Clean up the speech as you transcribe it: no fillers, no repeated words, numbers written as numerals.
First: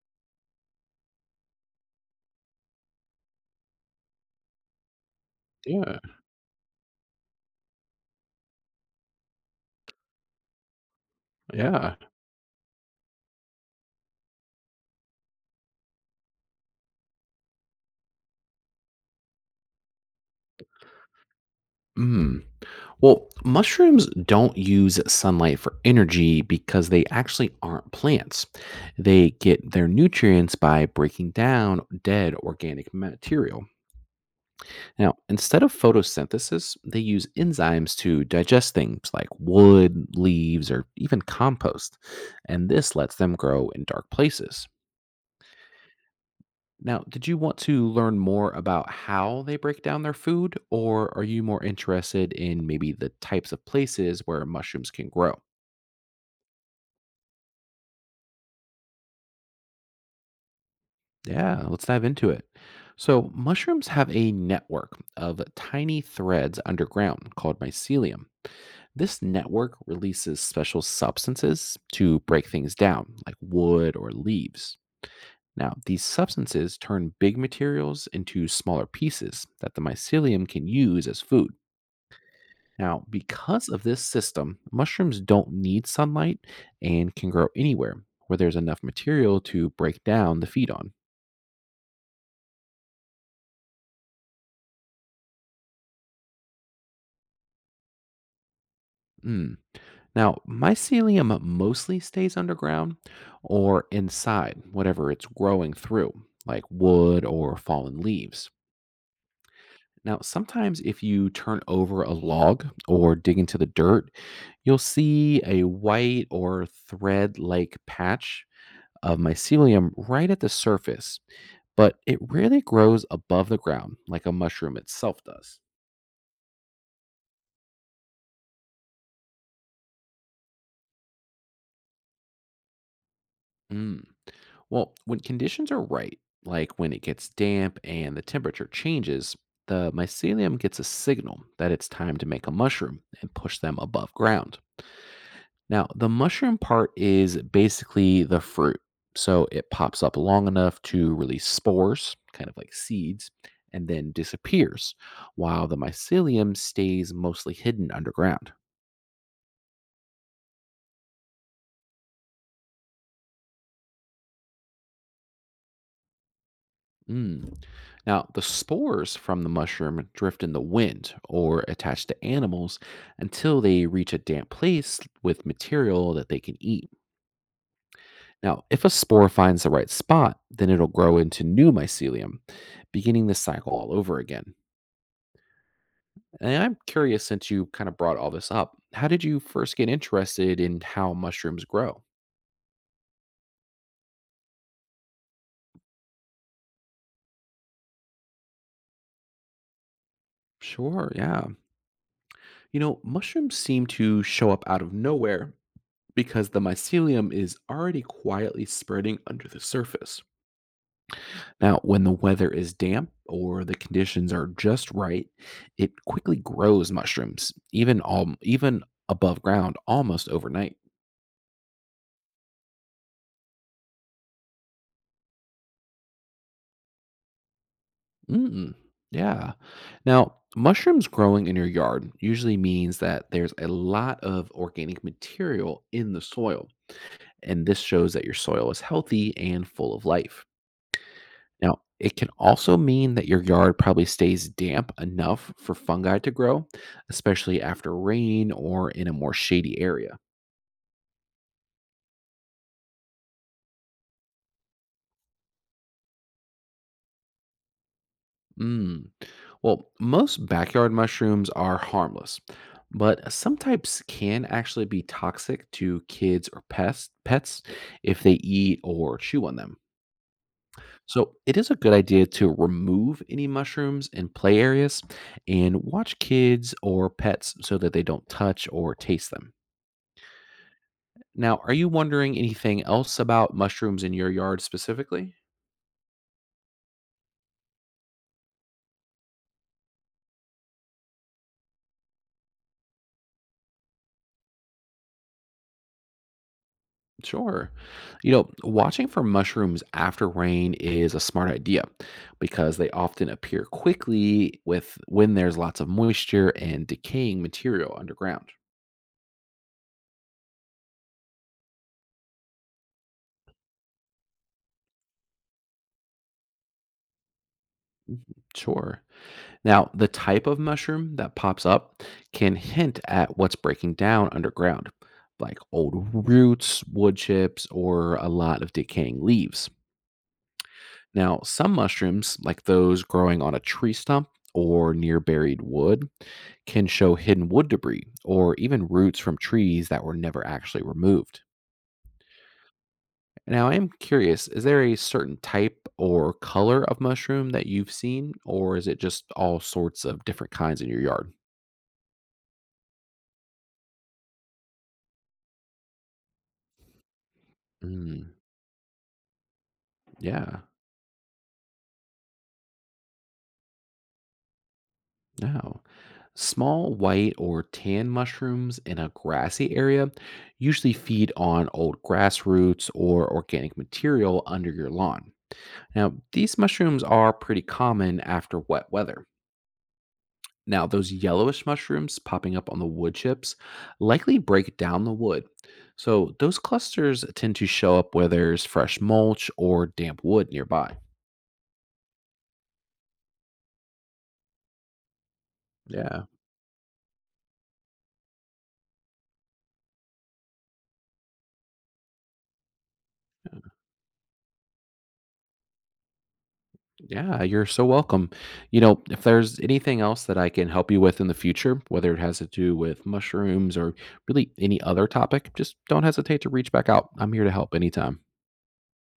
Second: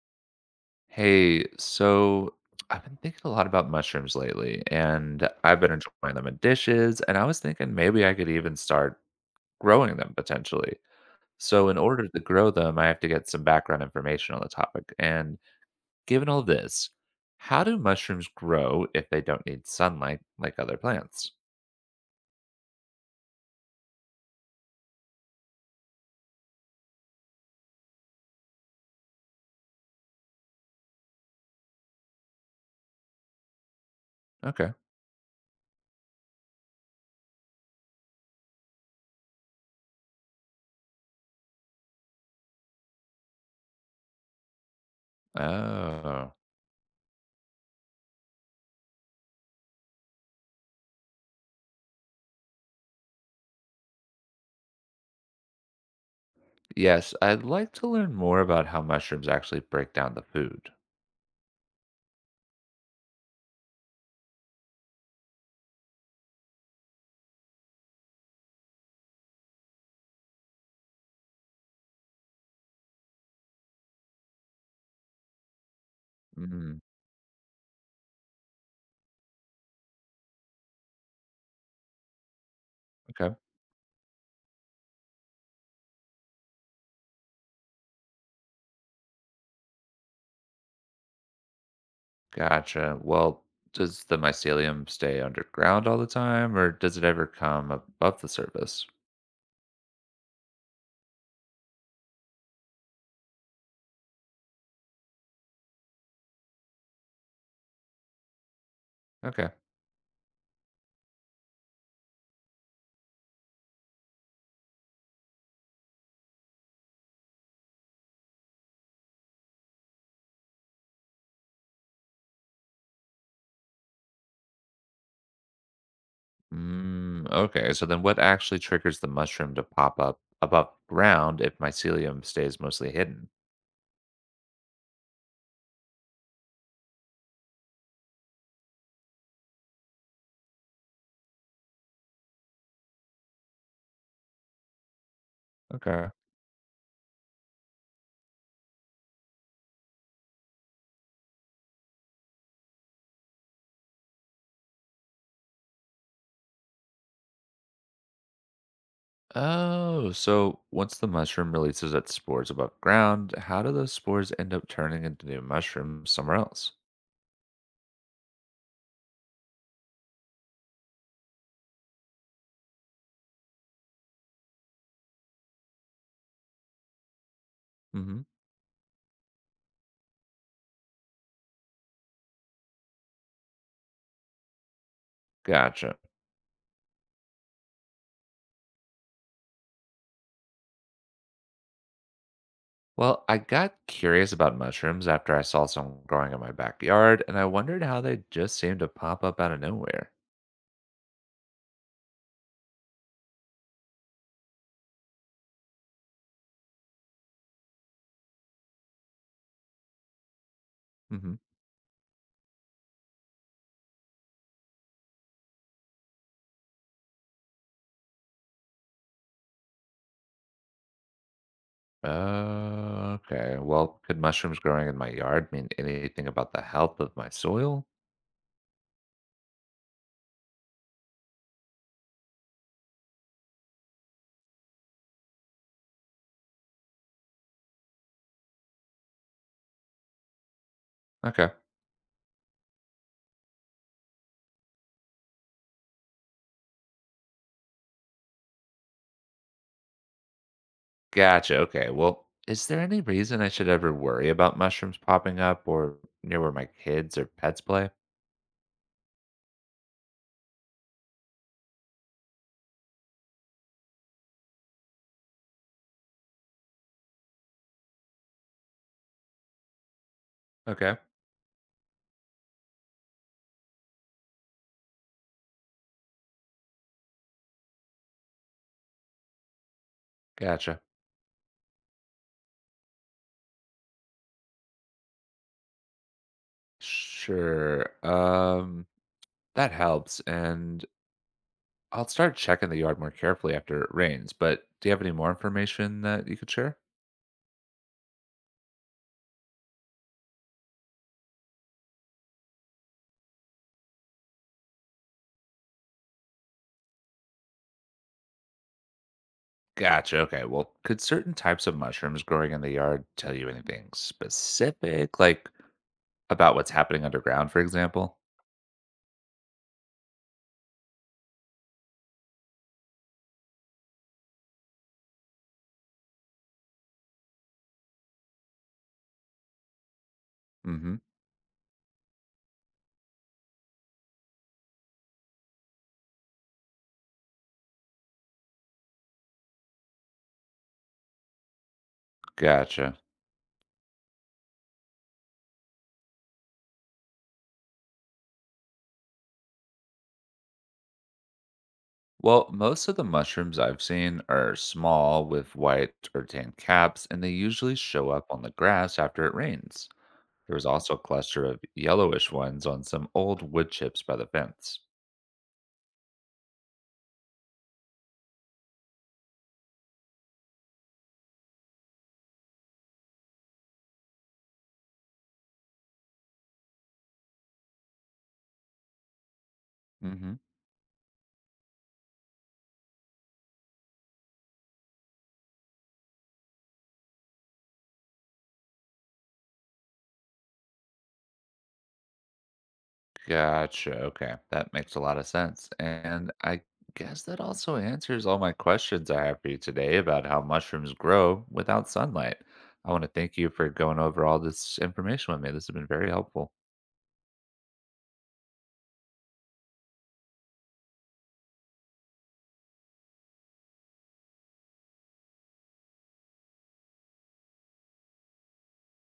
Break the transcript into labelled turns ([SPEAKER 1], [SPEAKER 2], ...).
[SPEAKER 1] Hey, so I've been thinking a lot about mushrooms lately, and I've been
[SPEAKER 2] Yeah,
[SPEAKER 1] enjoying them in dishes, and I was thinking maybe I could even start growing them potentially. So in
[SPEAKER 2] yeah,
[SPEAKER 1] order to grow them, I have to get some background information on the topic. And given all this, how do mushrooms grow if they don't need sunlight like other plants?
[SPEAKER 2] Mm. Well, mushrooms don't use sunlight for energy because they actually aren't plants. They get their nutrients by breaking down dead organic material.
[SPEAKER 1] Okay.
[SPEAKER 2] Now, instead of photosynthesis, they use enzymes to digest things like wood, leaves, or even compost. And this lets them grow in dark places.
[SPEAKER 1] Oh.
[SPEAKER 2] Now, did you want to learn more about how they break down their food, or are you more interested in maybe the types of places where mushrooms can grow?
[SPEAKER 1] Yes, I'd like to learn more about how mushrooms actually break down the food.
[SPEAKER 2] Yeah, let's dive into it. So, mushrooms have a network of tiny threads underground called mycelium. This network releases special substances to break things down, like wood or leaves. Now, these substances
[SPEAKER 1] Mm,
[SPEAKER 2] turn big materials into smaller pieces that the mycelium can use as food. Now,
[SPEAKER 1] okay.
[SPEAKER 2] because of this system, mushrooms don't need sunlight and can grow anywhere where there's enough material to break down the feed on.
[SPEAKER 1] Gotcha. Well, does the mycelium stay underground all the time, or does it ever come above the surface?
[SPEAKER 2] Mm. Now, mycelium mostly stays underground or inside whatever it's growing through, like wood or fallen leaves.
[SPEAKER 1] Okay.
[SPEAKER 2] Now, sometimes if you turn over a log or dig into the dirt, you'll see a white or thread like patch of mycelium right at the surface but it rarely grows above the ground like a mushroom itself does.
[SPEAKER 1] Mm, okay. So then, what actually triggers the mushroom to pop up above ground if mycelium stays mostly hidden?
[SPEAKER 2] Mm, Well, when conditions are right, like when it gets damp and the temperature changes, the mycelium gets a signal that it's time to make a mushroom and push them above ground. Now, the
[SPEAKER 1] Okay.
[SPEAKER 2] mushroom part is basically the fruit. So it pops up long enough to release spores, kind of like seeds, and then disappears, while the mycelium stays mostly hidden underground.
[SPEAKER 1] Oh, so once the mushroom releases its spores above ground, how do those spores end up turning into new mushrooms somewhere else?
[SPEAKER 2] Mm. Now, the spores from the mushroom drift in the wind or attach to animals until they reach a damp place with material that they can eat.
[SPEAKER 1] Hmm.
[SPEAKER 2] Now, if a spore finds the right spot, then it'll grow into new mycelium, beginning the cycle all over again.
[SPEAKER 1] Gotcha.
[SPEAKER 2] And I'm curious, since you kind of brought all this up, how did you first get interested in how mushrooms grow?
[SPEAKER 1] Well, I got curious about mushrooms after I saw some growing in my backyard, and I wondered how they just seemed to pop up out of nowhere.
[SPEAKER 2] Sure, yeah. You know, mushrooms seem to show up out of nowhere because the mycelium is already quietly spreading under the surface.
[SPEAKER 1] Hmm.
[SPEAKER 2] Now, when the weather is damp or the conditions are just right, it quickly grows mushrooms, even above ground, almost overnight.
[SPEAKER 1] Okay. Well, could mushrooms growing in my yard mean anything about the health of my soil?
[SPEAKER 2] Mm, yeah. Now, mushrooms growing in your yard usually means that there's a lot of organic material in the soil, and this shows that your soil is healthy and full of life.
[SPEAKER 1] Okay.
[SPEAKER 2] Now, it can also mean that your yard probably stays damp enough for fungi to grow, especially after rain or in a more shady area.
[SPEAKER 1] Gotcha. Okay. Well, is there any reason I should ever worry about mushrooms popping up or near where my kids or pets play?
[SPEAKER 2] Mm. Well, most backyard mushrooms are harmless, but some types can actually be toxic to kids or pets if they eat or chew on them.
[SPEAKER 1] Okay.
[SPEAKER 2] So, it is a good idea to remove any mushrooms in play areas and watch kids or pets so that they don't touch or taste them.
[SPEAKER 1] Gotcha.
[SPEAKER 2] Now, are you wondering anything else about mushrooms in your yard specifically?
[SPEAKER 1] Sure. That helps. And I'll start checking the yard more carefully after it rains, but do you have any more information that you could share?
[SPEAKER 2] Sure. You know, watching for mushrooms after rain is a smart idea because they often appear quickly with when there's lots of moisture and decaying material underground.
[SPEAKER 1] Gotcha. Okay. Well, could certain types of mushrooms growing in the yard tell you anything specific, like about what's happening underground, for example?
[SPEAKER 2] Sure. Now, the type of mushroom that pops up can hint at what's breaking down underground, like old roots, wood chips, or a lot of decaying leaves.
[SPEAKER 1] Mm hmm.
[SPEAKER 2] Now, some mushrooms, like those growing on a tree stump or near buried wood, can show hidden wood debris or even roots from trees that were never actually removed.
[SPEAKER 1] Gotcha.
[SPEAKER 2] Now, I am curious, is there a certain type or color of mushroom that you've seen, or is it just all sorts of different kinds in your yard?
[SPEAKER 1] Well, most of the mushrooms I've seen are small with white or tan caps, and they usually show up
[SPEAKER 2] Mm,
[SPEAKER 1] on the grass after it rains. There
[SPEAKER 2] yeah.
[SPEAKER 1] was also a cluster of yellowish ones on some old wood chips by the fence.
[SPEAKER 2] No. Small white or tan mushrooms in a grassy area usually feed on old grass roots or organic material under your lawn. Now, these mushrooms are pretty common after wet weather.
[SPEAKER 1] Mm hmm.
[SPEAKER 2] Now, those yellowish mushrooms popping up on the wood chips likely break down the wood. So, those clusters tend to show up where there's fresh mulch or damp wood nearby.
[SPEAKER 1] Gotcha. Okay. That makes a lot of sense.
[SPEAKER 2] Yeah.
[SPEAKER 1] And I guess that also answers all my questions I have for you today about how mushrooms grow without sunlight. I want to thank you for going over all this information with me. This has been very helpful.
[SPEAKER 2] Yeah. You're so welcome. You know, if there's anything else that I can help you with in the future, whether it has to do with mushrooms or really any other topic, just don't hesitate to reach back out. I'm here to help anytime.